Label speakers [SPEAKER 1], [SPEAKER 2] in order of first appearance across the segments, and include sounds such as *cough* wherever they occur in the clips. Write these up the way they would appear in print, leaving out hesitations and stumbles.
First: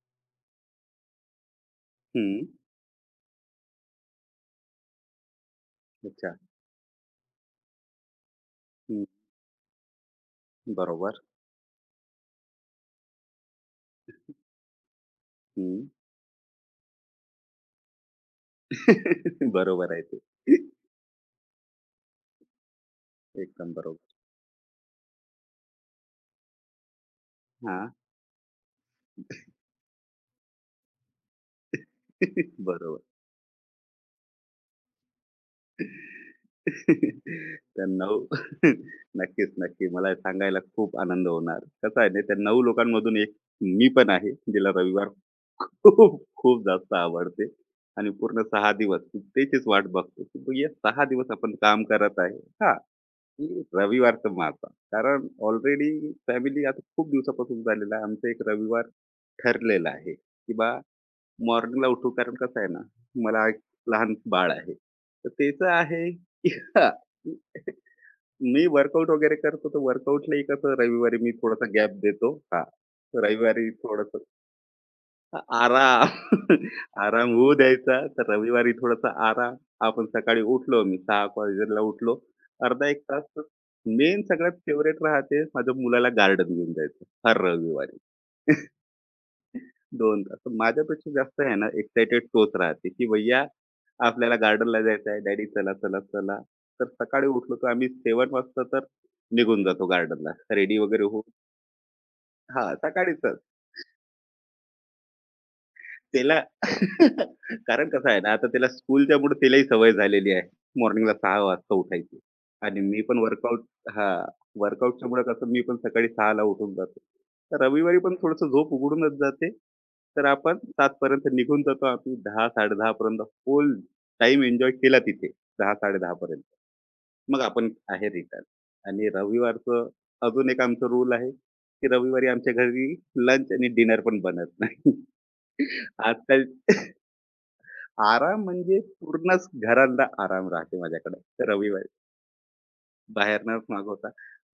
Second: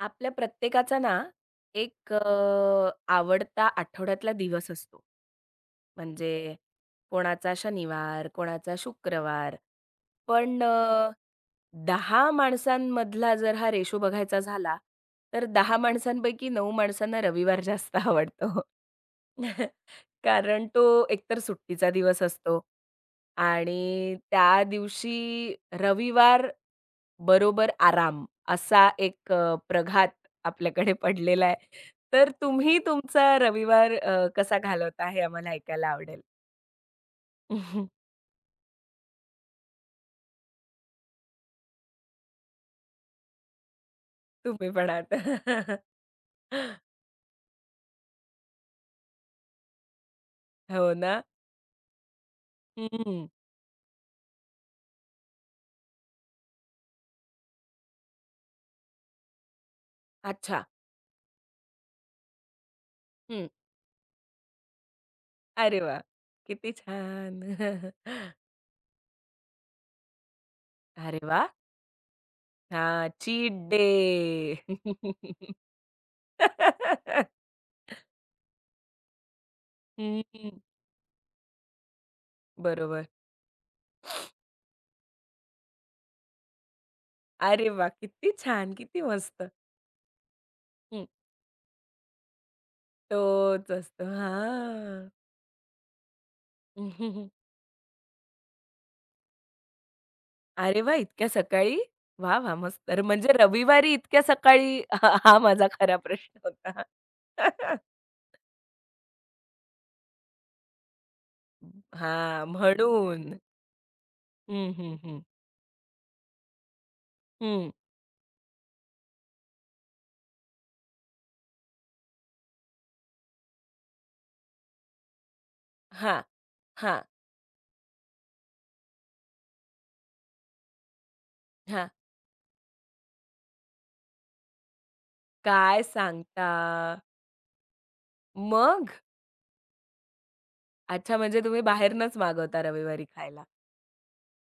[SPEAKER 1] आपल्या प्रत्येकाचा ना, एक
[SPEAKER 2] हं.
[SPEAKER 1] आवडता आठवड्यातला दिवस असतो.
[SPEAKER 2] अच्छा.
[SPEAKER 1] म्हणजे कोणाचा शनिवार, कोणाचा
[SPEAKER 2] हं.
[SPEAKER 1] शुक्रवार. पण
[SPEAKER 2] बरोबर.
[SPEAKER 1] 10 माणसांमधला जर हा रेशो बघायचा झाला, तर 10
[SPEAKER 2] हं.
[SPEAKER 1] माणसांपैकी 9 माणसांना रविवार जास्त आवडतो.
[SPEAKER 2] *laughs*
[SPEAKER 1] *laughs*
[SPEAKER 2] बरोबर आहे ते.
[SPEAKER 1] कारण तो एकतर सुट्टीचा दिवस असतो
[SPEAKER 2] एकदम बरोबर.
[SPEAKER 1] आणि त्या दिवशी रविवार बरोबर
[SPEAKER 2] हां.
[SPEAKER 1] आराम असा एक प्रघात आपल्याकडे पडलेला आहे. तर
[SPEAKER 2] *laughs*
[SPEAKER 1] तुम्ही
[SPEAKER 2] बरोबर.
[SPEAKER 1] तुमचा रविवार कसा घालवता हे आम्हाला ऐकायला आवडेल.
[SPEAKER 2] *laughs* तर
[SPEAKER 1] *laughs*
[SPEAKER 2] 9 *laughs* नक्कीच, नक्की. मला सांगायला खूप आनंद होणार. कसं आहे ना, त्या 9 लोकांमधून एक मी पण आहे, जिला
[SPEAKER 1] तुम्ही पण
[SPEAKER 2] रविवार
[SPEAKER 1] आहात.
[SPEAKER 2] खूप, खूप
[SPEAKER 1] *laughs*
[SPEAKER 2] जास्त आवडते. आणि पूर्ण 6 दिवस मी त्याचीच वाट बघतो, की
[SPEAKER 1] हो
[SPEAKER 2] 6
[SPEAKER 1] ना?
[SPEAKER 2] दिवस आपण काम करत आहे. हां,
[SPEAKER 1] हं.
[SPEAKER 2] की रविवारचा माझा. कारण ऑलरेडी फॅमिली आता खूप दिवसापासून झालेला आहे. आमचा एक रविवार ठरलेलं आहे, की
[SPEAKER 1] अच्छा.
[SPEAKER 2] बा मॉर्निंगला उठू. कारण कसं आहे ना, मला
[SPEAKER 1] हं.
[SPEAKER 2] एक लहान बाळ आहे. तर त्याचं
[SPEAKER 1] अरे वाह!
[SPEAKER 2] आहे, की
[SPEAKER 1] किती
[SPEAKER 2] हां,
[SPEAKER 1] छान. *laughs*
[SPEAKER 2] मी वर्कआउट वगैरे करतो, तर वर्कआउटलाही कसं रविवारी
[SPEAKER 1] अरे
[SPEAKER 2] मी
[SPEAKER 1] वाह!
[SPEAKER 2] थोडासा गॅप देतो. हां,
[SPEAKER 1] हां, चीट
[SPEAKER 2] रविवारी
[SPEAKER 1] डे.
[SPEAKER 2] थोडंसं आराम. *laughs* आराम
[SPEAKER 1] *laughs*
[SPEAKER 2] होऊ द्यायचा, तर रविवारी थोडासा आराम. आपण सकाळी
[SPEAKER 1] हं,
[SPEAKER 2] उठलो, मी 6:00 वाजेला उठलो. अर्धा 1
[SPEAKER 1] बरोबर.
[SPEAKER 2] तास मेन सगळ्यात फेव्हरेट राहते माझ्या मुलाला गार्डन घेऊन जायचं, हर
[SPEAKER 1] अरे वाह!
[SPEAKER 2] रविवारी.
[SPEAKER 1] किती छान, किती मस्त.
[SPEAKER 2] 2 तास.
[SPEAKER 1] हं,
[SPEAKER 2] माझ्यापेक्षा जास्त आहे ना एक्साइटेड तोच राहते, की भैय्या
[SPEAKER 1] तोच असतो.
[SPEAKER 2] आपल्याला गार्डनला
[SPEAKER 1] हां.
[SPEAKER 2] जायचं आहे. डॅडी चला, चला, चला. तर सकाळी
[SPEAKER 1] *laughs*
[SPEAKER 2] उठलो तर आम्ही सेवन वाजता तर निघून जातो गार्डनला. रेडी
[SPEAKER 1] अरे वा
[SPEAKER 2] वगैरे
[SPEAKER 1] इतक्या
[SPEAKER 2] होऊन
[SPEAKER 1] सकाळी? वा वा
[SPEAKER 2] हां,
[SPEAKER 1] मस्त. तर
[SPEAKER 2] सकाळीच.
[SPEAKER 1] म्हणजे रविवारी इतक्या सकाळी *laughs* हा हा माझा खरा प्रश्न
[SPEAKER 2] त्याला
[SPEAKER 1] होता.
[SPEAKER 2] *laughs*
[SPEAKER 1] *laughs*
[SPEAKER 2] कारण कसं आहे ना, आता त्याला स्कूलच्यामुळे त्यालाही सवय झालेली आहे. मॉर्निंगला 6:00 वाजता उठायची.
[SPEAKER 1] हां,
[SPEAKER 2] आणि मी पण
[SPEAKER 1] म्हणून.
[SPEAKER 2] वर्कआउट हां,
[SPEAKER 1] हं, हं, हं.
[SPEAKER 2] वर्कआउटच्यामुळे कसं मी पण सकाळी 6:00 ला उठून जातो. तर
[SPEAKER 1] हं.
[SPEAKER 2] रविवारी पण थोडंसं झोप उघडूनच जाते. तर आपण 7:00 पर्यंत निघून जातो. आम्ही 10:00-10:30 पर्यंत फुल टाईम एन्जॉय केला तिथे 10:00-10:30
[SPEAKER 1] हां,
[SPEAKER 2] पर्यंत.
[SPEAKER 1] हां,
[SPEAKER 2] मग आपण आहे रिटर्न. आणि रविवारचं अजून एक आमचं रूल आहे, की
[SPEAKER 1] हां.
[SPEAKER 2] रविवारी आमच्या घरी लंच आणि डिनर पण बनत नाही. *laughs*
[SPEAKER 1] काय
[SPEAKER 2] आजकाल
[SPEAKER 1] सांगता?
[SPEAKER 2] आराम म्हणजे
[SPEAKER 1] मग?
[SPEAKER 2] पूर्णच घराला आराम राहते
[SPEAKER 1] अच्छा,
[SPEAKER 2] माझ्याकडे.
[SPEAKER 1] म्हणजे
[SPEAKER 2] तर
[SPEAKER 1] तुम्ही
[SPEAKER 2] रविवारी
[SPEAKER 1] बाहेरूनच मागवता रविवारी खायला.
[SPEAKER 2] बाहेरनच मागवता.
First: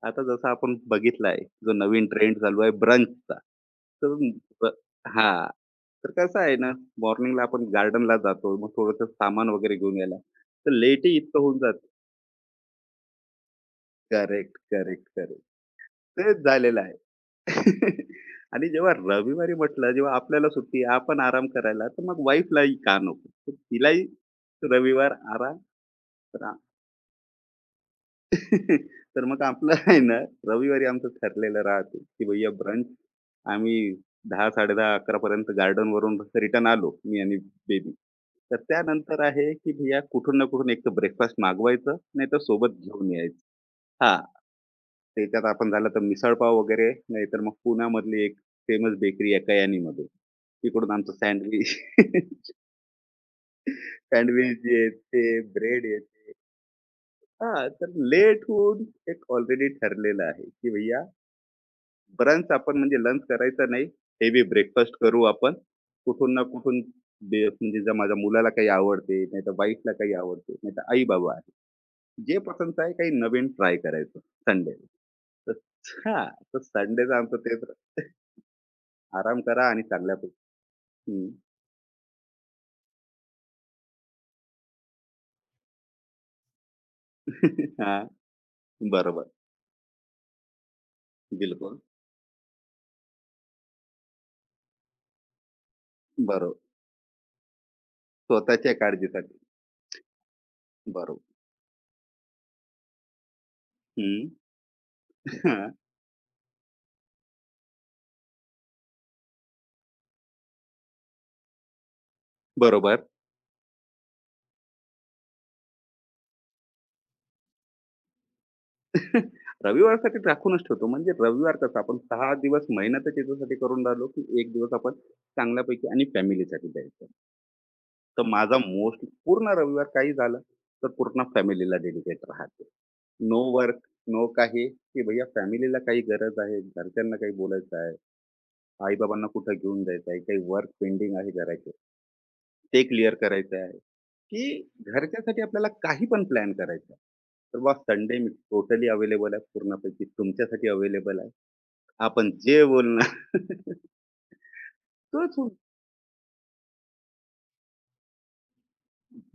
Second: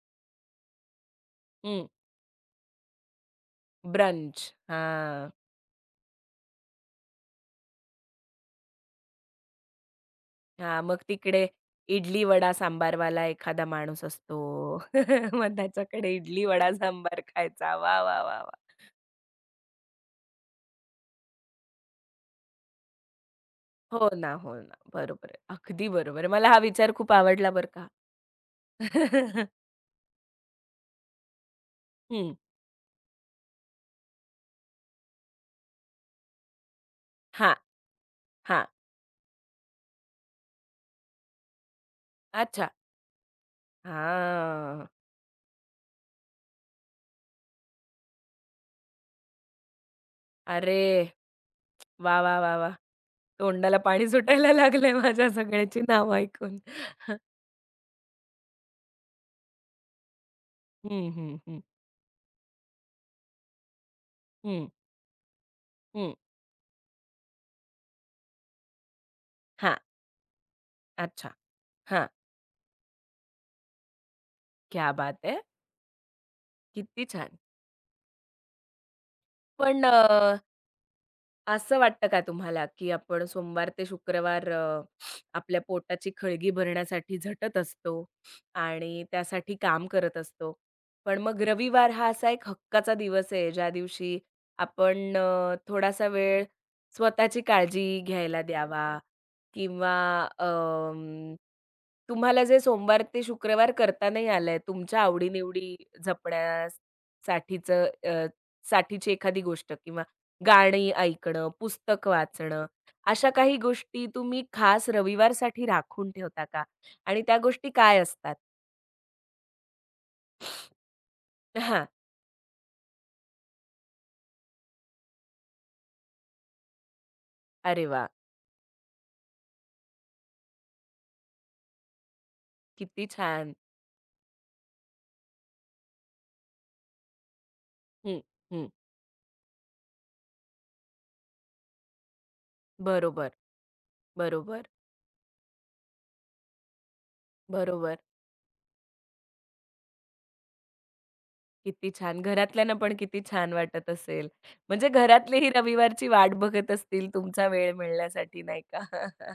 [SPEAKER 2] आता जसं आपण बघितलं आहे, जो
[SPEAKER 1] हं.
[SPEAKER 2] नवीन ट्रेंड चालू आहे ब्रंचचा. तर
[SPEAKER 1] ब्रंच.
[SPEAKER 2] ब
[SPEAKER 1] हां,
[SPEAKER 2] हां. तर कसं आहे ना, मॉर्निंगला आपण गार्डनला जातो. मग थोडंसं सामान वगैरे घेऊन यायला. तर
[SPEAKER 1] हां. मग
[SPEAKER 2] लेटही इतकं
[SPEAKER 1] तिकडे
[SPEAKER 2] होऊन जातं.
[SPEAKER 1] इडली, वडा, सांबारवाला एखादा माणूस असतो.
[SPEAKER 2] Correct, correct,
[SPEAKER 1] *laughs*
[SPEAKER 2] correct.
[SPEAKER 1] मग त्याच्याकडे
[SPEAKER 2] तेच
[SPEAKER 1] इडली, वडा,
[SPEAKER 2] झालेलं
[SPEAKER 1] सांबार
[SPEAKER 2] आहे.
[SPEAKER 1] खायचा. वाह,
[SPEAKER 2] *laughs*
[SPEAKER 1] वाह, वाह,
[SPEAKER 2] आणि
[SPEAKER 1] वाह!
[SPEAKER 2] जेव्हा रविवारी म्हटलं, जेव्हा आपल्याला सुट्टी आहे, आपण आराम करायला, तर मग वाईफलाही का नको? तर तिलाही
[SPEAKER 1] हो ना, हो ना.
[SPEAKER 2] रविवार
[SPEAKER 1] बरोबर आहे.
[SPEAKER 2] आराम.
[SPEAKER 1] अगदी बरोबर आहे.
[SPEAKER 2] तर
[SPEAKER 1] मला हा विचार खूप आवडला बरं का.
[SPEAKER 2] तर मग
[SPEAKER 1] *laughs*
[SPEAKER 2] आपलं *laughs* आहे ना, रविवारी आमचं ठरलेलं राहते, की
[SPEAKER 1] हं.
[SPEAKER 2] भैय्या ब्रंच. आम्ही 10:00, 10:30, 11:00 पर्यंत गार्डनवरून रिटर्न आलो, मी आणि
[SPEAKER 1] हां,
[SPEAKER 2] बेबी. तर
[SPEAKER 1] हां.
[SPEAKER 2] त्यानंतर आहे, की भैय्या कुठून ना कुठून एक तर ब्रेकफास्ट मागवायचं, नाहीतर
[SPEAKER 1] अच्छा.
[SPEAKER 2] सोबत घेऊन यायचं. हां,
[SPEAKER 1] हां.
[SPEAKER 2] त्याच्यात आपण झालं तर मिसळपाव वगैरे, नाहीतर मग पुण्यामधली एक फेमस बेकरी आहे कयानीमध्ये.
[SPEAKER 1] अरे
[SPEAKER 2] तिकडून आमचं सँडविच.
[SPEAKER 1] वा, वा,
[SPEAKER 2] *laughs*
[SPEAKER 1] वा, वाह! तोंडाला पाणी सुटायला
[SPEAKER 2] सँडविच जे आहेत *laughs*
[SPEAKER 1] लागलंय माझ्या
[SPEAKER 2] ते,
[SPEAKER 1] सगळ्याची
[SPEAKER 2] ब्रेड आहेत.
[SPEAKER 1] नावं ऐकून. *laughs*
[SPEAKER 2] हां, तर लेट होऊन एक ऑलरेडी ठरलेलं आहे, की भैय्या
[SPEAKER 1] हं, हं, हं,
[SPEAKER 2] ब्रंच आपण म्हणजे लंच करायचा नाही. हेवी
[SPEAKER 1] हं,
[SPEAKER 2] ब्रेकफास्ट करू आपण.
[SPEAKER 1] हं.
[SPEAKER 2] कुठून ना कुठून म्हणजे जर माझ्या मुलाला काही आवडते, नाहीतर
[SPEAKER 1] हां.
[SPEAKER 2] वाईफला काही आवडते, नाहीतर
[SPEAKER 1] अच्छा.
[SPEAKER 2] आई-बाबा आहे.
[SPEAKER 1] हां.
[SPEAKER 2] जे पसंत आहे काही नवीन ट्राय करायचं संडेला.
[SPEAKER 1] क्या बात है!
[SPEAKER 2] तर हां, तर
[SPEAKER 1] किती
[SPEAKER 2] संडेचा आमचं
[SPEAKER 1] छान.
[SPEAKER 2] तेच रा- आराम करा आणि
[SPEAKER 1] पण
[SPEAKER 2] चांगल्यापैकी. हं.
[SPEAKER 1] असं वाटतं का तुम्हाला, की आपण सोमवार ते शुक्रवार आपल्या पोटाची खळगी भरण्यासाठी झटत
[SPEAKER 2] हां,
[SPEAKER 1] असतो
[SPEAKER 2] *laughs*
[SPEAKER 1] आणि
[SPEAKER 2] बरोबर.
[SPEAKER 1] त्यासाठी काम करत असतो. पण मग
[SPEAKER 2] बिलकुल.
[SPEAKER 1] रविवार हा असा एक हक्काचा दिवस आहे, ज्या दिवशी आपण थोडासा वेळ
[SPEAKER 2] बरोबर.
[SPEAKER 1] स्वतःची काळजी घ्यायला
[SPEAKER 2] स्वतःच्या
[SPEAKER 1] द्यावा
[SPEAKER 2] काळजीसाठी.
[SPEAKER 1] किंवा
[SPEAKER 2] बरोबर.
[SPEAKER 1] अं, तुम्हाला जे सोमवार ते शुक्रवार करता नाही
[SPEAKER 2] हं.
[SPEAKER 1] आलंय, तुमच्या आवडी जपण्यासाठीचं अ, साठीची एखादी गोष्ट किंवा गाणी ऐकणं, पुस्तक वाचणं,
[SPEAKER 2] बरोबर.
[SPEAKER 1] अशा काही गोष्टी तुम्ही खास रविवारसाठी राखून ठेवता का? आणि त्या गोष्टी काय असतात?
[SPEAKER 2] रविवारसाठी राखूनच ठेवतो. म्हणजे रविवार कसं
[SPEAKER 1] हां.
[SPEAKER 2] आपण 6 दिवस मेहनतच याच्यासाठी करून राहिलो, की 1 दिवस आपण चांगल्यापैकी आणि फॅमिलीसाठी द्यायचं.
[SPEAKER 1] अरे वाह!
[SPEAKER 2] तर माझा मोस्टली पूर्ण रविवार काही झालं, तर पूर्ण फॅमिलीला डेडिकेट राहते.
[SPEAKER 1] किती
[SPEAKER 2] नो
[SPEAKER 1] छान.
[SPEAKER 2] वर्क, नो काही, की भैया फॅमिलीला काही गरज आहे, घरच्यांना काही बोलायचं आहे,
[SPEAKER 1] हं, हं.
[SPEAKER 2] आई-बाबांना कुठं घेऊन जायचं आहे, काही वर्क पेंडिंग आहे करायचे, ते क्लिअर
[SPEAKER 1] बरोबर,
[SPEAKER 2] करायचं आहे,
[SPEAKER 1] बरोबर,
[SPEAKER 2] की घरच्यासाठी आपल्याला काही पण प्लॅन करायचा आहे. तर बा
[SPEAKER 1] बरोबर.
[SPEAKER 2] संडे मी टोटली अवेलेबल आहे पूर्णपैकी तुमच्यासाठी अवेलेबल आहे.
[SPEAKER 1] किती छान.
[SPEAKER 2] आपण जे
[SPEAKER 1] घरातल्यांना पण किती
[SPEAKER 2] बोलणार
[SPEAKER 1] छान वाटत असेल. म्हणजे
[SPEAKER 2] तोच
[SPEAKER 1] घरातलेही रविवारची वाट बघत असतील तुमचा वेळ मिळण्यासाठी नाही का?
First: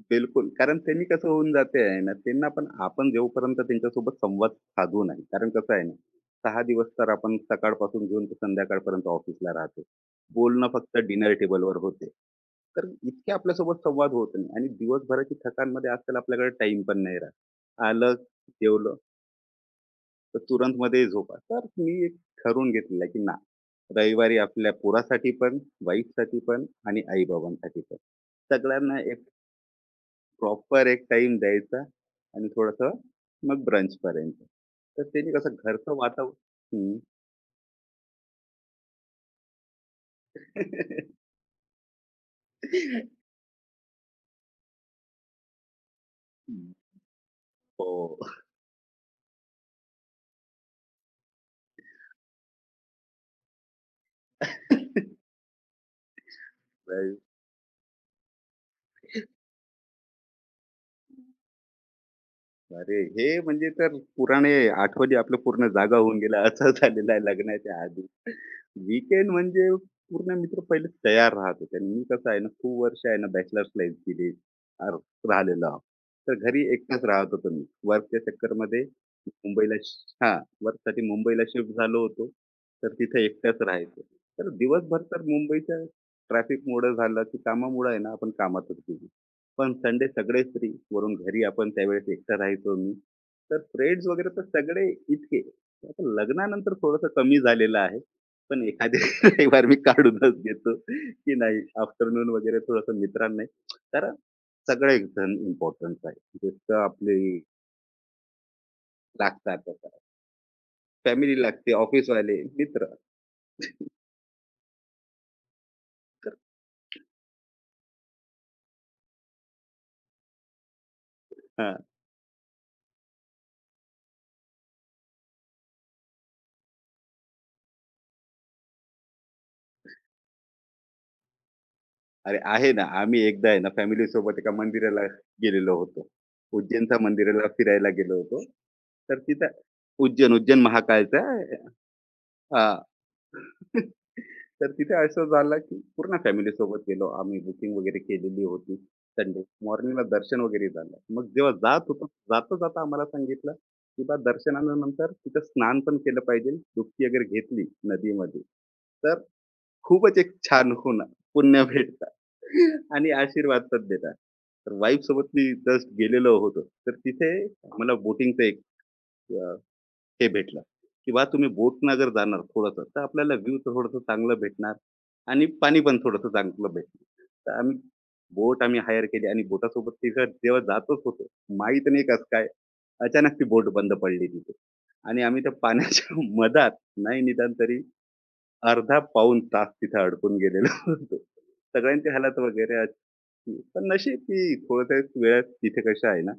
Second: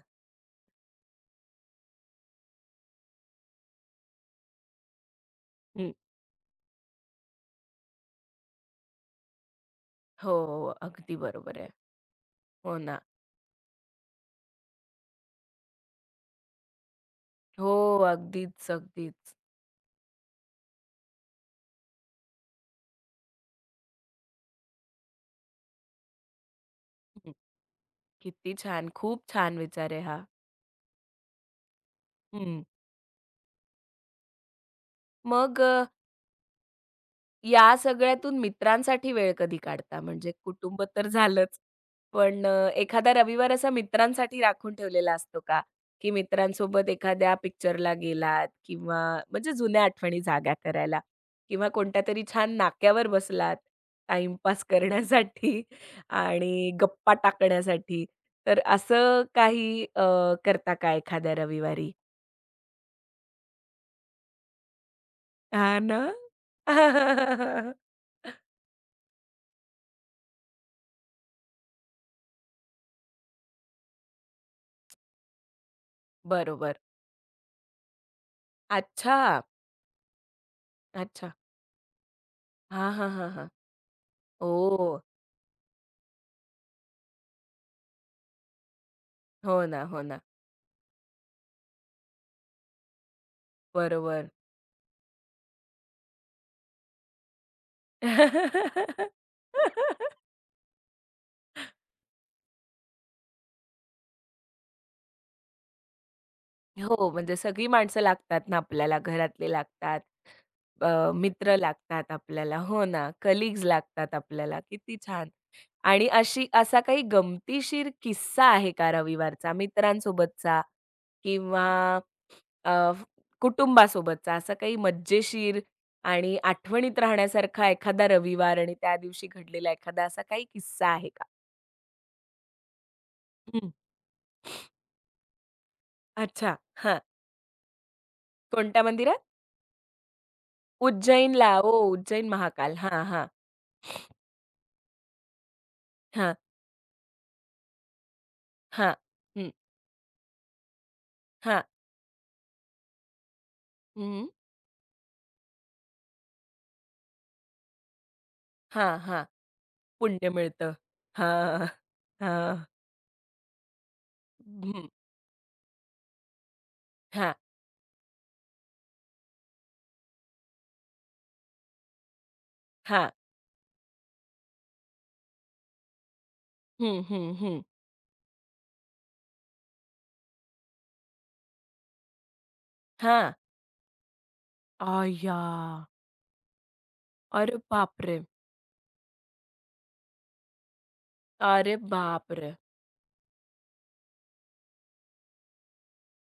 [SPEAKER 2] बिलकुल. कारण त्यांनी कसं होऊन जाते आहे ना, त्यांना पण आपण जोपर्यंत त्यांच्यासोबत संवाद साधू नाही. कारण कसं आहे
[SPEAKER 1] हं.
[SPEAKER 2] ना, 6 दिवस तर आपण सकाळपासून घेऊन ते संध्याकाळपर्यंत ऑफिसला राहतो.
[SPEAKER 1] हो,
[SPEAKER 2] बोलणं
[SPEAKER 1] हो.
[SPEAKER 2] फक्त
[SPEAKER 1] अगदी
[SPEAKER 2] डिनर
[SPEAKER 1] बरोबर आहे.
[SPEAKER 2] टेबलवर होते.
[SPEAKER 1] हो
[SPEAKER 2] तर
[SPEAKER 1] ना.
[SPEAKER 2] इतके आपल्यासोबत संवाद होत नाही आणि दिवसभराची थकांमध्ये आजकाल आपल्याकडे टाईम पण नाही राहत.
[SPEAKER 1] हो.
[SPEAKER 2] आलं,
[SPEAKER 1] अगदीच,
[SPEAKER 2] जेवलं,
[SPEAKER 1] अगदीच.
[SPEAKER 2] तर तुरंत मध्ये झोपा. तर मी एक ठरवून घेतलेलं आहे, की ना, रविवारी आपल्या पोरासाठी पण, वाईफसाठी पण आणि
[SPEAKER 1] हं.
[SPEAKER 2] आई-बाबांसाठी पण
[SPEAKER 1] किती छान.
[SPEAKER 2] सगळ्यांना एक
[SPEAKER 1] खूप छान विचार आहे हा.
[SPEAKER 2] प्रॉपर एक टाइम द्यायचा. आणि
[SPEAKER 1] हं.
[SPEAKER 2] थोडंसं मग ब्रंचपर्यंत. तर त्याने कसं
[SPEAKER 1] मग
[SPEAKER 2] घरचं हं.
[SPEAKER 1] या सगळ्यातून मित्रांसाठी वेळ कधी काढता? म्हणजे कुटुंब तर झालंच, पण एखादा
[SPEAKER 2] *laughs*
[SPEAKER 1] रविवार असा मित्रांसाठी राखून ठेवलेला असतो का? की मित्रांसोबत एखाद्या पिक्चरला
[SPEAKER 2] हो.
[SPEAKER 1] गेलात किंवा म्हणजे जुन्या आठवणी जाग्या करायला किंवा कोणत्यातरी छान नाक्यावर बसलात टाईमपास करण्यासाठी *laughs* आणि गप्पा टाकण्यासाठी. तर असं काही करता का एखाद्या रविवारी?
[SPEAKER 2] अरे, हे म्हणजे तर पुराणे आठवणी आपलं पूर्ण
[SPEAKER 1] हां
[SPEAKER 2] जागा
[SPEAKER 1] ना.
[SPEAKER 2] होऊन गेल्या. असं झालेलं आहे
[SPEAKER 1] *laughs*
[SPEAKER 2] लग्नाच्या आधी. वीकेंड म्हणजे पूर्ण मित्र पहिले तयार राहत होते. आणि मी कसं आहे ना खूप वर्ष आहे ना बॅचलर्स लाईफ गेली राहिलेलो आहो. तर घरी
[SPEAKER 1] बरोबर.
[SPEAKER 2] एकटाच राहत होतो मी वर्कच्या चक्करमध्ये.
[SPEAKER 1] अच्छा!
[SPEAKER 2] हा वर्कसाठी
[SPEAKER 1] अच्छा.
[SPEAKER 2] मुंबईला शिफ्ट झालो होतो.
[SPEAKER 1] हां,
[SPEAKER 2] तर
[SPEAKER 1] हां,
[SPEAKER 2] तिथे
[SPEAKER 1] हां, हां.
[SPEAKER 2] एकटाच राहायचो. तर दिवसभर
[SPEAKER 1] ओह!
[SPEAKER 2] तर मुंबईच्या ट्रॅफिकमुळे झालं की कामामुळे आहे ना आपण कामातच गेलो.
[SPEAKER 1] हो
[SPEAKER 2] पण
[SPEAKER 1] ना, हो
[SPEAKER 2] संडे
[SPEAKER 1] ना.
[SPEAKER 2] सगळेच फ्री वरून घरी आपण त्यावेळेस एकटा राहायचो मी. तर फ्रेंड्स वगैरे
[SPEAKER 1] बरोबर.
[SPEAKER 2] तर सगळे इतके. आता लग्नानंतर थोडंसं कमी झालेलं आहे. पण एखादे *laughs* रविवार मी
[SPEAKER 1] *laughs*
[SPEAKER 2] काढूनच घेतो, की नाही आफ्टरनून वगैरे थोडंसं मित्रांना. कारण सगळेजण इम्पोर्टंट आहे. जसं
[SPEAKER 1] हो,
[SPEAKER 2] आपले
[SPEAKER 1] म्हणजे सगळी माणसं लागतात ना आपल्याला. घरातले
[SPEAKER 2] लागतात तसं.
[SPEAKER 1] लागतात,
[SPEAKER 2] फॅमिली
[SPEAKER 1] मित्र
[SPEAKER 2] लागते,
[SPEAKER 1] लागतात
[SPEAKER 2] ऑफिसवाले,
[SPEAKER 1] आपल्याला. हो
[SPEAKER 2] मित्र.
[SPEAKER 1] ना, कलीग्स लागतात आपल्याला. किती छान. आणि अशी असा काही गमतीशीर किस्सा आहे का रविवारचा मित्रांसोबतचा किंवा
[SPEAKER 2] हां.
[SPEAKER 1] अ, कुटुंबासोबतचा असा काही मज्जेशीर आणि आठवणीत राहण्यासारखा एखादा रविवार आणि त्या दिवशी घडलेला एखादा असा काही किस्सा आहे का?
[SPEAKER 2] अरे आहे ना, आम्ही एकदा आहे ना
[SPEAKER 1] हं.
[SPEAKER 2] फॅमिलीसोबत एका मंदिराला गेलेलो होतो.
[SPEAKER 1] अच्छा.
[SPEAKER 2] उज्जैनच्या
[SPEAKER 1] हां.
[SPEAKER 2] मंदिराला फिरायला गेलो होतो.
[SPEAKER 1] कोणत्या मंदिरात?
[SPEAKER 2] तर तिथं उज्जैन, उज्जैन महाकाळचा.
[SPEAKER 1] उज्जैनला. ओ, उज्जैन महाकाल. हां, हां.
[SPEAKER 2] तर तिथे असं झालं, की पूर्ण
[SPEAKER 1] हां,
[SPEAKER 2] फॅमिलीसोबत गेलो आम्ही. बुकिंग वगैरे केलेली होती.
[SPEAKER 1] हां.
[SPEAKER 2] संडे
[SPEAKER 1] हं,
[SPEAKER 2] मॉर्निंगला दर्शन वगैरे झालं. मग जेव्हा
[SPEAKER 1] हां.
[SPEAKER 2] जात होतो, जाता-जाता आम्हाला सांगितलं, की बा
[SPEAKER 1] हं.
[SPEAKER 2] दर्शनानंतर तिथं स्नान पण केलं पाहिजे. डुबकी वगैरे घेतली नदीमध्ये,
[SPEAKER 1] हां,
[SPEAKER 2] तर
[SPEAKER 1] हां.
[SPEAKER 2] खूपच
[SPEAKER 1] पुण्य
[SPEAKER 2] एक छान
[SPEAKER 1] मिळतं.
[SPEAKER 2] होणार, पुण्य
[SPEAKER 1] हां, हां.
[SPEAKER 2] भेटतात आणि आशीर्वाद पण देतात. तर
[SPEAKER 1] हं,
[SPEAKER 2] वाईफसोबत मी जस्ट गेलेलो होतो. तर तिथे
[SPEAKER 1] हां,
[SPEAKER 2] मला बोटिंगचं एक ते भेटलं, किंवा तुम्ही बोटनं जर जाणार थोडंसं, तर
[SPEAKER 1] हां.
[SPEAKER 2] आपल्याला व्ह्यू थोडंसं चांगलं भेटणार आणि पाणी पण थोडंसं चांगलं
[SPEAKER 1] हं,
[SPEAKER 2] भेटणार.
[SPEAKER 1] हं,
[SPEAKER 2] तर
[SPEAKER 1] हं.
[SPEAKER 2] आम्ही बोट आम्ही हायर केली आणि बोटासोबत तिथं जेव्हा जातच होतो, माहीत नाही कसं काय,
[SPEAKER 1] हां.
[SPEAKER 2] अचानक ती बोट बंद पडली तिथे. आणि
[SPEAKER 1] अय्या!
[SPEAKER 2] आम्ही त्या पाण्याच्या *laughs* मधात नाही निदान
[SPEAKER 1] अरे
[SPEAKER 2] तरी
[SPEAKER 1] बापरे!
[SPEAKER 2] अर्धा पाऊण तास तिथे अडकून गेलेलो *laughs* होतो.
[SPEAKER 1] अरे
[SPEAKER 2] सगळ्यांची हालत
[SPEAKER 1] बापरे!
[SPEAKER 2] वगैरे अशी. पण नशीब की थोड्या वेळात तिथे कसं आहे ना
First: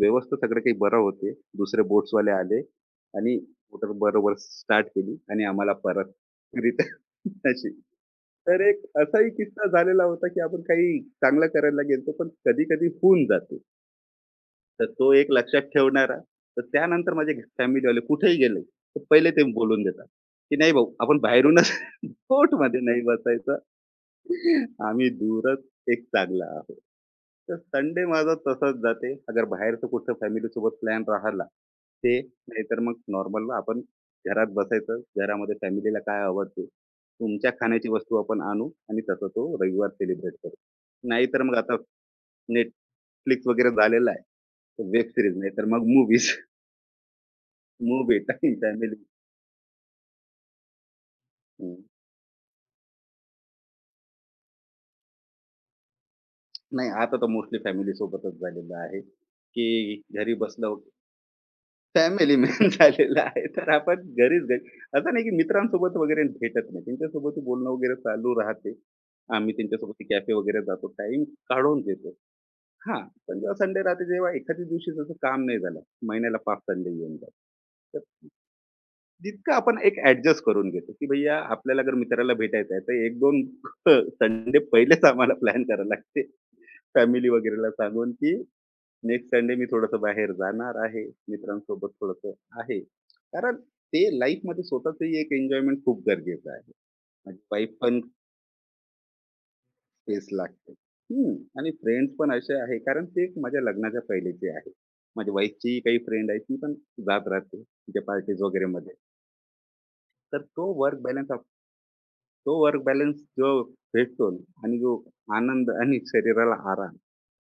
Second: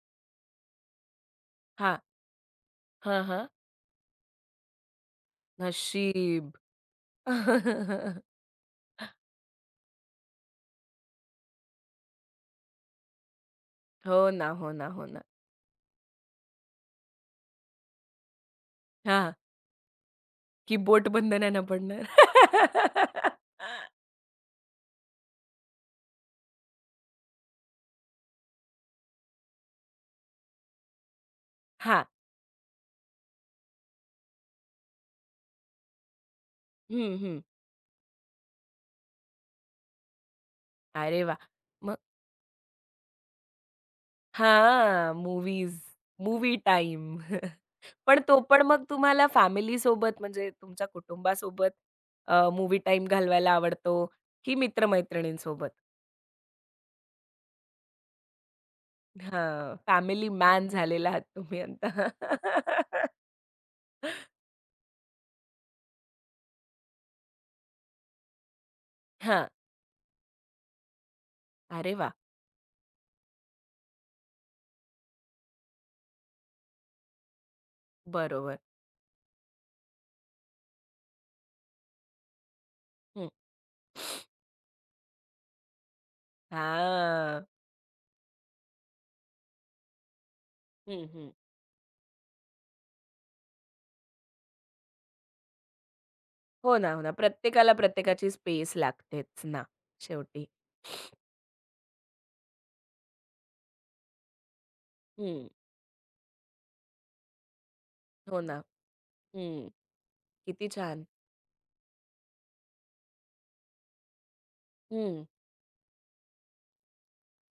[SPEAKER 2] व्यवस्थित सगळं काही बरं होते. दुसरे
[SPEAKER 1] हां,
[SPEAKER 2] बोट्सवाले आले
[SPEAKER 1] हां,
[SPEAKER 2] आणि
[SPEAKER 1] हां.
[SPEAKER 2] मोटर बरोबर स्टार्ट केली आणि आम्हाला परत
[SPEAKER 1] नशीब.
[SPEAKER 2] रिटर्न *laughs* अशी.
[SPEAKER 1] *laughs*
[SPEAKER 2] तर एक असाही किस्सा झालेला होता, की आपण काही चांगलं करायला गेलतो, पण कधी-कधी होऊन जाते.
[SPEAKER 1] हो ना, हो
[SPEAKER 2] तर
[SPEAKER 1] ना, हो
[SPEAKER 2] तो
[SPEAKER 1] ना.
[SPEAKER 2] एक लक्षात ठेवणारा. तर त्यानंतर माझे फॅमिलीवाले कुठेही गेले, तर पहिले
[SPEAKER 1] हां,
[SPEAKER 2] ते बोलून देतात, की "नाही
[SPEAKER 1] की
[SPEAKER 2] भाऊ,
[SPEAKER 1] बोट
[SPEAKER 2] आपण
[SPEAKER 1] बंद नाही ना
[SPEAKER 2] बाहेरूनच *laughs* बोटमध्ये नाही
[SPEAKER 1] पडणार. *laughs*
[SPEAKER 2] बसायचं. आम्ही दूरच एक चांगला आहोत." तर संडे माझा तसाच जाते. अगर बाहेरचं कुठं फॅमिलीसोबत प्लॅन राहिला,
[SPEAKER 1] हां.
[SPEAKER 2] ते नाहीतर मग नॉर्मल आपण घरात बसायचं. घरामध्ये फॅमिलीला काय आवडते,
[SPEAKER 1] हं, हं.
[SPEAKER 2] तुमच्या खाण्याची वस्तू आपण आणू आणि तसा तो रविवार सेलिब्रेट करू.
[SPEAKER 1] अरे वाह!
[SPEAKER 2] नाहीतर मग आता
[SPEAKER 1] मग
[SPEAKER 2] Netflix वगैरे झालेला आहे. तर वेब
[SPEAKER 1] हां,
[SPEAKER 2] सीरीज नाहीतर
[SPEAKER 1] मूव्हीज,
[SPEAKER 2] मग मूव्हीज.
[SPEAKER 1] Movie time. *laughs*
[SPEAKER 2] मूव्ही
[SPEAKER 1] पण तो
[SPEAKER 2] टाईम
[SPEAKER 1] पण मग
[SPEAKER 2] फॅमिली.
[SPEAKER 1] तुम्हाला फॅमिलीसोबत म्हणजे तुमच्या कुटुंबासोबत मूव्ही टाईम घालवायला आवडतो की मित्रमैत्रिणींसोबत?
[SPEAKER 2] नाही आता तर मोस्टली फॅमिलीसोबतच झालेलं आहे,
[SPEAKER 1] हां,
[SPEAKER 2] की
[SPEAKER 1] फॅमिली
[SPEAKER 2] घरी
[SPEAKER 1] मॅन
[SPEAKER 2] बसलो.
[SPEAKER 1] झालेला आहात तुम्ही आता.
[SPEAKER 2] फॅमिली मॅन *laughs*
[SPEAKER 1] *laughs*
[SPEAKER 2] झालेला आहे. तर आपण घरीच घरी. असं नाही की मित्रांसोबत वगैरे भेटत नाही. त्यांच्यासोबत बोलणं वगैरे चालू राहते.
[SPEAKER 1] हां,
[SPEAKER 2] आम्ही त्यांच्यासोबत कॅफे वगैरे जातो. टाईम काढून
[SPEAKER 1] अरे वाह!
[SPEAKER 2] देतो. हां, पण जेव्हा संडे राहते जेव्हा एखाद्या दिवशी जसं काम नाही झालं, महिन्याला 5 संडे येऊन जातात. तर
[SPEAKER 1] बरोबर.
[SPEAKER 2] तितकं आपण एक ॲडजस्ट करून घेतो, की भैय्या आपल्याला जर मित्राला भेटायचं आहे, तर
[SPEAKER 1] हं.
[SPEAKER 2] 1-2 *laughs* संडे पहिलेच आम्हाला प्लॅन करायला लागते. फॅमिली
[SPEAKER 1] हां.
[SPEAKER 2] वगैरेला सांगून, की नेक्स्ट संडे मी थोडंसं बाहेर जाणार आहे,
[SPEAKER 1] हं, हं.
[SPEAKER 2] मित्रांसोबत थोडंसं आहे. कारण ते लाईफमध्ये स्वतःचंही एक एन्जॉयमेंट खूप गरजेचं आहे.
[SPEAKER 1] हो ना, हो ना.
[SPEAKER 2] माझी
[SPEAKER 1] प्रत्येकाला
[SPEAKER 2] वाईफ पण
[SPEAKER 1] प्रत्येकाची स्पेस लागतेच ना
[SPEAKER 2] तेच
[SPEAKER 1] शेवटी.
[SPEAKER 2] लागते. हं. आणि फ्रेंड्स पण असे आहे कारण ते एक माझ्या लग्नाच्या पहिलेचे आहे. माझ्या
[SPEAKER 1] हं.
[SPEAKER 2] वाईफची काही फ्रेंड आहे, ती पण जात राहते तिच्या
[SPEAKER 1] हो
[SPEAKER 2] पार्टीज
[SPEAKER 1] ना.
[SPEAKER 2] वगैरेमध्ये.
[SPEAKER 1] हं.
[SPEAKER 2] तर तो
[SPEAKER 1] किती
[SPEAKER 2] वर्क
[SPEAKER 1] छान.
[SPEAKER 2] बॅलन्स आप तो वर्क बॅलन्स जो भेटतो ना आणि जो
[SPEAKER 1] हं.
[SPEAKER 2] आनंद आणि शरीराला आराम,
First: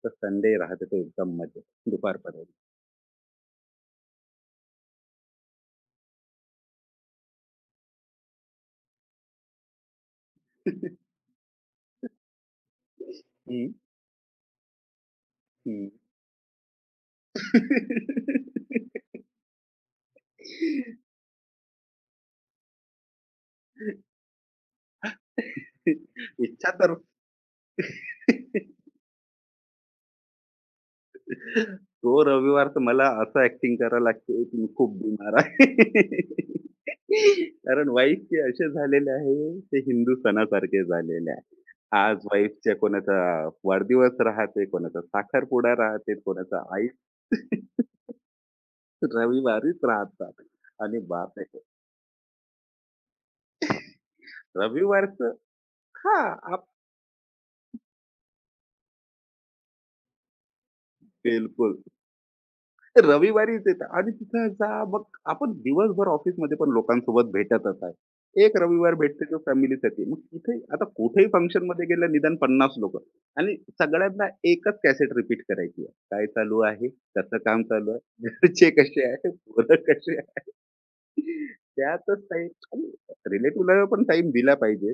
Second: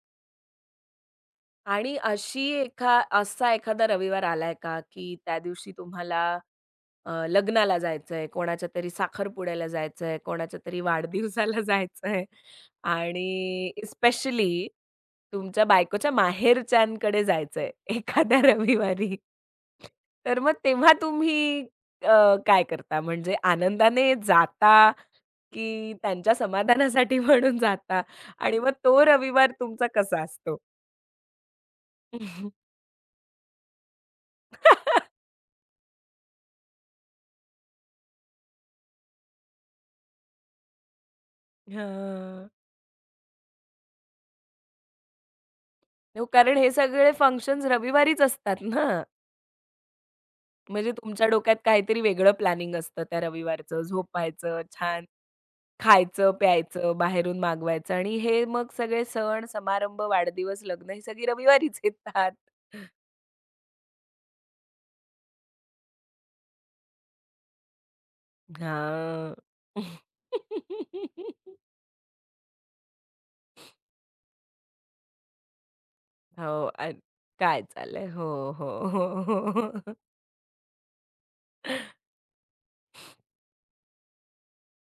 [SPEAKER 2] तर संडे राहते तो एकदम मजेत
[SPEAKER 1] आणि अशी
[SPEAKER 2] दुपारपर्यंत.
[SPEAKER 1] एखा असा एखादा रविवार आलाय का, की त्या दिवशी तुम्हाला लग्नाला जायचंय, कोणाच्यातरी साखरपुड्याला जायचंय, कोणाच्यातरी वाढदिवसाला जायचंय
[SPEAKER 2] हं,
[SPEAKER 1] आणि स्पेशली तुमच्या
[SPEAKER 2] हं.
[SPEAKER 1] बायकोच्या माहेरच्यांकडे जायचंय एखाद्या
[SPEAKER 2] *laughs*
[SPEAKER 1] रविवारी. तर मग तेव्हा तुम्ही काय करता? म्हणजे आनंदाने जाता की त्यांच्या
[SPEAKER 2] इच्छा तर
[SPEAKER 1] समाधानासाठी म्हणून जाता आणि मग तो रविवार तुमचा कसा असतो?
[SPEAKER 2] तो रविवार तर मला असं ॲक्टिंग करावं लागते की मी खूप
[SPEAKER 1] *laughs*
[SPEAKER 2] बीमार आहे. *laughs* कारण वाईफचे असे झालेले आहे, ते हिंदू सणासारखे झालेले आहे. आज
[SPEAKER 1] हां.
[SPEAKER 2] वाईफच्या कोणाचा वाढदिवस राहते, कोणाचा साखरपुडा राहते,
[SPEAKER 1] हो, कारण
[SPEAKER 2] कोणाचा
[SPEAKER 1] हे सगळे फंक्शन्स रविवारीच असतात ना.
[SPEAKER 2] रविवारीच राहतात.
[SPEAKER 1] म्हणजे
[SPEAKER 2] आणि
[SPEAKER 1] तुमच्या
[SPEAKER 2] बाप
[SPEAKER 1] डोक्यात
[SPEAKER 2] रे!
[SPEAKER 1] काहीतरी वेगळं प्लॅनिंग असतं त्या रविवारचं. झोपायचं, छान
[SPEAKER 2] रविवारचं हां,
[SPEAKER 1] खायचं, प्यायचं, बाहेरून मागवायचं आणि हे मग सगळे सण, समारंभ, वाढदिवस, लग्न ही सगळी
[SPEAKER 2] बिलकुल.
[SPEAKER 1] रविवारीच येतात.
[SPEAKER 2] ते रविवारीच येतात आणि तिथं जा मग आपण दिवसभर ऑफिसमध्ये पण लोकांसोबत भेटतच आहे. एक रविवार भेटते
[SPEAKER 1] हां.
[SPEAKER 2] तो फॅमिलीसाठी. मग तिथे आता कुठेही
[SPEAKER 1] *laughs*
[SPEAKER 2] फंक्शनमध्ये गेलं निदान पन्नास लोकं. आणि सगळ्यांना एकच कॅसेट रिपीट करायची आहे. काय चालू
[SPEAKER 1] हो.
[SPEAKER 2] आहे? कसं काम
[SPEAKER 1] काय
[SPEAKER 2] चालू
[SPEAKER 1] चाललंय?
[SPEAKER 2] आहे?
[SPEAKER 1] हो,
[SPEAKER 2] घरचे
[SPEAKER 1] हो,
[SPEAKER 2] कसे
[SPEAKER 1] हो,
[SPEAKER 2] आहे? पोरं
[SPEAKER 1] हो.
[SPEAKER 2] कसे आहे? त्यातच टाईम रिलेटिव्हला पण टाईम दिला पाहिजे.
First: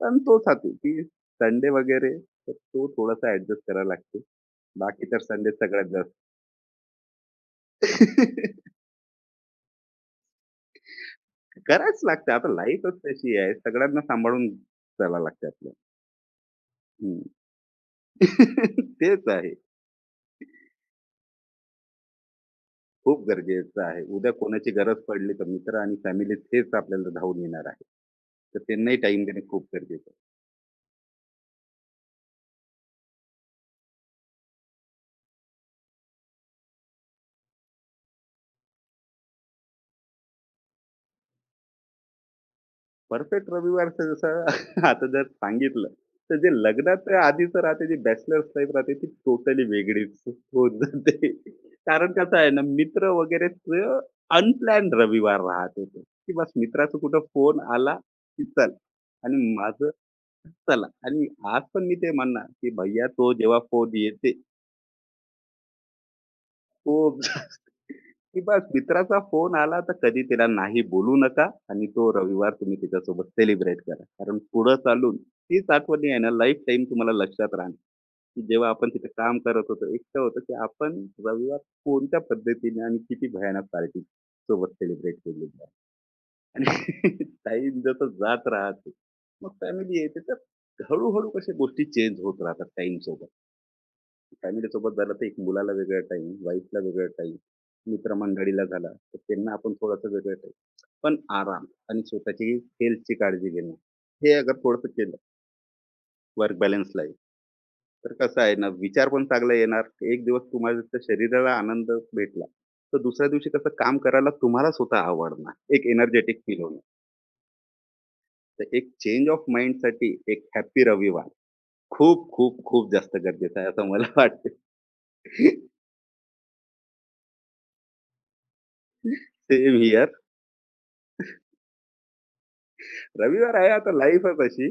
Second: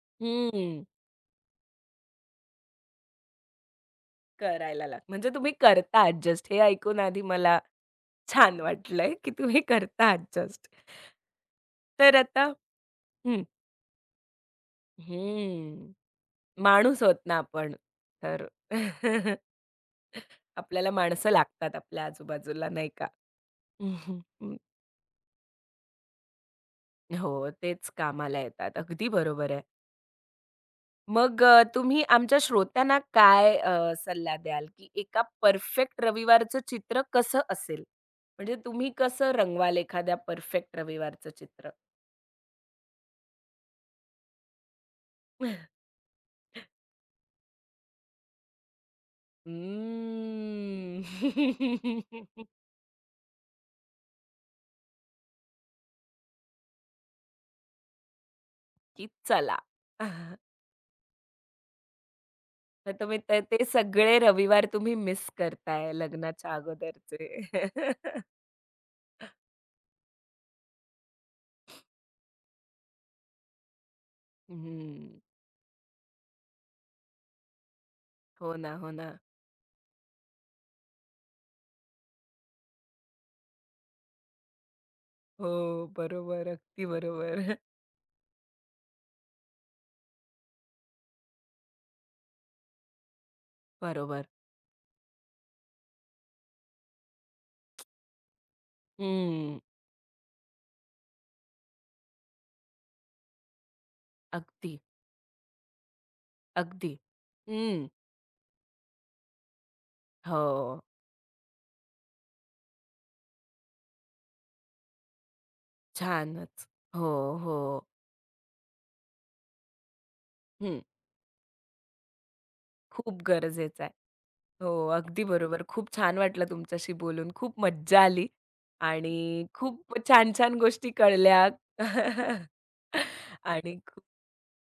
[SPEAKER 2] पण तोच हाती
[SPEAKER 1] हं.
[SPEAKER 2] की संडे वगैरे तर तो थोडासा ॲडजस्ट करावा लागतो.
[SPEAKER 1] करायला लाग
[SPEAKER 2] बाकी तर
[SPEAKER 1] म्हणजे
[SPEAKER 2] संडे
[SPEAKER 1] तुम्ही करता
[SPEAKER 2] सगळ्यात
[SPEAKER 1] ॲडजस्ट हे ऐकून आधी मला छान
[SPEAKER 2] जास्त.
[SPEAKER 1] वाटलंय, की तुम्ही करता ॲडजस्ट.
[SPEAKER 2] करायच
[SPEAKER 1] तर
[SPEAKER 2] लागतं.
[SPEAKER 1] आता
[SPEAKER 2] आता लाईफच तशी
[SPEAKER 1] हं,
[SPEAKER 2] आहे. सगळ्यांना सांभाळून चालावं लागतं आपल्याला.
[SPEAKER 1] हं. माणूस आहोत
[SPEAKER 2] हं.
[SPEAKER 1] ना आपण. तर
[SPEAKER 2] *laughs* तेच
[SPEAKER 1] *laughs*
[SPEAKER 2] आहे.
[SPEAKER 1] आपल्याला माणसं लागतात आपल्या आजूबाजूला नाही का?
[SPEAKER 2] खूप गरजेचं आहे.
[SPEAKER 1] *laughs* हं,
[SPEAKER 2] उद्या
[SPEAKER 1] हं.
[SPEAKER 2] कोणाची गरज पडली तर मित्र आणि फॅमिली तेच आपल्याला धावून
[SPEAKER 1] हो,
[SPEAKER 2] येणार आहे.
[SPEAKER 1] तेच कामाला
[SPEAKER 2] तर
[SPEAKER 1] येतात.
[SPEAKER 2] त्यांनाही
[SPEAKER 1] अगदी
[SPEAKER 2] टाईम देणे
[SPEAKER 1] बरोबर आहे.
[SPEAKER 2] खूप गरजेचं आहे.
[SPEAKER 1] मग तुम्ही आमच्या श्रोत्यांना काय सल्ला द्याल, की एका परफेक्ट रविवारचं चित्र कसं असेल? म्हणजे तुम्ही कसं रंगवाल एखाद्या परफेक्ट रविवारचं चित्र?
[SPEAKER 2] परफेक्ट रविवारचं जसं *laughs* आता जर सांगितलं, तर जे लग्नाच्या आधीचं राहते, जी बॅचलर्स लाईफ राहते ती टोटली वेगळीच होत
[SPEAKER 1] हम्म.
[SPEAKER 2] जाते. कारण कसं
[SPEAKER 1] *laughs*
[SPEAKER 2] आहे ना, मित्र वगैरेचं अनप्लॅन्ड रविवार राहते ते, की बस मित्राचा कुठं फोन आला, की चल.
[SPEAKER 1] की
[SPEAKER 2] आणि
[SPEAKER 1] चला. *laughs*
[SPEAKER 2] चला आणि आज पण मी ते म्हणणार, की
[SPEAKER 1] तर
[SPEAKER 2] भैय्या
[SPEAKER 1] तुम्ही
[SPEAKER 2] तो
[SPEAKER 1] ते
[SPEAKER 2] जेव्हा
[SPEAKER 1] ते
[SPEAKER 2] फोन
[SPEAKER 1] सगळे
[SPEAKER 2] येते,
[SPEAKER 1] रविवार तुम्ही मिस करताय लग्नाच्या
[SPEAKER 2] तो
[SPEAKER 1] अगोदरचे.
[SPEAKER 2] की
[SPEAKER 1] *laughs*
[SPEAKER 2] बस मित्राचा फोन आला तर कधी त्याला नाही बोलू नका आणि तो रविवार तुम्ही त्याच्यासोबत सेलिब्रेट करा. कारण पुढं चालून
[SPEAKER 1] हम्म.
[SPEAKER 2] तीच आठवणी आहे ना लाईफटाईम तुम्हाला लक्षात राहणार, की
[SPEAKER 1] हो
[SPEAKER 2] जेव्हा
[SPEAKER 1] ना,
[SPEAKER 2] आपण
[SPEAKER 1] हो
[SPEAKER 2] तिथे
[SPEAKER 1] ना.
[SPEAKER 2] काम करत होतो, एकटं होतं, की आपण रविवार कोणत्या पद्धतीने आणि किती भयानक पार्टी सोबत सेलिब्रेट केली
[SPEAKER 1] हो,
[SPEAKER 2] आहे.
[SPEAKER 1] बरोबर.
[SPEAKER 2] आणि
[SPEAKER 1] अगदी
[SPEAKER 2] *laughs*
[SPEAKER 1] बरोबर. *laughs*
[SPEAKER 2] टाईम जसं जात राहते, मग फॅमिली येते, तर हळू कशा गोष्टी चेंज होत राहतात टाईमसोबत.
[SPEAKER 1] बरोबर.
[SPEAKER 2] फॅमिली सोबत झालं तर एक मुलाला वेगळा टाईम, वाईफला वेगळा टाईम, मित्रमंडळीला झाला, तर त्यांना
[SPEAKER 1] हम्म.
[SPEAKER 2] आपण थोडासा वेगळा टाईम. पण आराम आणि स्वतःची हेल्थची काळजी घेणं, हे अगर
[SPEAKER 1] अगदी,
[SPEAKER 2] थोडंसं केलं वर्क बॅलन्स
[SPEAKER 1] अगदी.
[SPEAKER 2] लाईफ,
[SPEAKER 1] हं.
[SPEAKER 2] तर कसं आहे ना, विचार पण चांगला येणार. एक दिवस तुम्हाला
[SPEAKER 1] हो.
[SPEAKER 2] त्या शरीराला आनंद भेटला, तर दुसऱ्या दिवशी कसं काम करायला तुम्हाला स्वतः आवडणार. एक एनर्जेटिक फील
[SPEAKER 1] छानच.
[SPEAKER 2] होणं.
[SPEAKER 1] हो, हो.
[SPEAKER 2] तर एक चेंज ऑफ माइंडसाठी एक हॅपी रविवार खूप, खूप, खूप जास्त
[SPEAKER 1] खूप
[SPEAKER 2] गरजेचं आहे
[SPEAKER 1] गरजेचं
[SPEAKER 2] असं
[SPEAKER 1] आहे.
[SPEAKER 2] मला वाटतं.
[SPEAKER 1] हो, अगदी बरोबर. खूप छान वाटलं तुमच्याशी बोलून. खूप मज्जा आली आणि
[SPEAKER 2] सेम
[SPEAKER 1] खूप
[SPEAKER 2] हिअर.
[SPEAKER 1] छान-छान गोष्टी कळल्या. *laughs*
[SPEAKER 2] रविवार आहे
[SPEAKER 1] आणि
[SPEAKER 2] आता
[SPEAKER 1] खूप
[SPEAKER 2] लाईफच अशी,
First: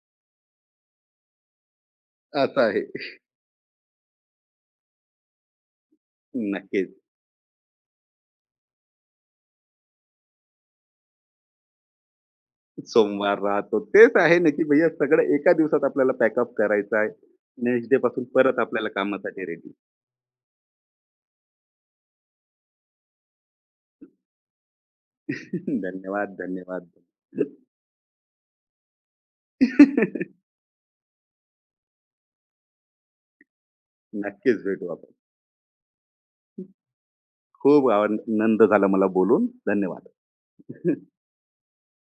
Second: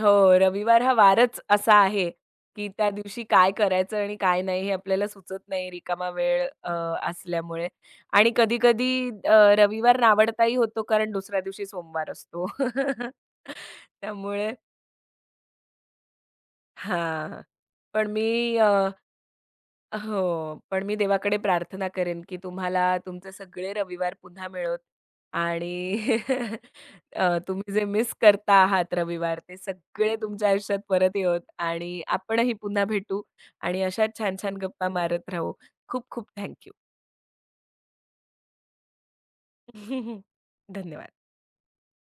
[SPEAKER 1] हो, रविवार हा वारच असा आहे,
[SPEAKER 2] असं
[SPEAKER 1] की
[SPEAKER 2] आहे.
[SPEAKER 1] त्या दिवशी काय करायचं आणि काय नाही हे आपल्याला सुचत नाही रिकामा वेळ
[SPEAKER 2] नक्कीच.
[SPEAKER 1] असल्यामुळे. आणि कधी-कधी रविवार नावडताही होतो कारण दुसऱ्या दिवशी सोमवार असतो. *laughs*
[SPEAKER 2] सोमवार राहतो. तेच आहे ना,
[SPEAKER 1] त्यामुळे
[SPEAKER 2] की भैय्या सगळं एका दिवसात आपल्याला पॅकअप करायचं आहे.
[SPEAKER 1] हां.
[SPEAKER 2] नेक्स्ट डे
[SPEAKER 1] पण
[SPEAKER 2] पासून
[SPEAKER 1] मी
[SPEAKER 2] परत
[SPEAKER 1] अ
[SPEAKER 2] आपल्याला कामासाठी रेडी.
[SPEAKER 1] हो, पण मी देवाकडे प्रार्थना करेन, की तुम्हाला तुमचे सगळे रविवार पुन्हा मिळोत
[SPEAKER 2] *laughs*
[SPEAKER 1] आणि
[SPEAKER 2] धन्यवाद,
[SPEAKER 1] *laughs*
[SPEAKER 2] धन्यवाद.
[SPEAKER 1] तुम्ही जे मिस करता आहात रविवार, ते सगळे तुमच्या आयुष्यात परत येवोत आणि आपणही पुन्हा भेटू आणि अशा छान-छान
[SPEAKER 2] नक्कीच
[SPEAKER 1] गप्पा
[SPEAKER 2] भेटू आपण.
[SPEAKER 1] मारत राहू. खूप खूप थँक
[SPEAKER 2] खूप आनंद झाला मला बोलून. धन्यवाद.
[SPEAKER 1] *laughs* धन्यवाद.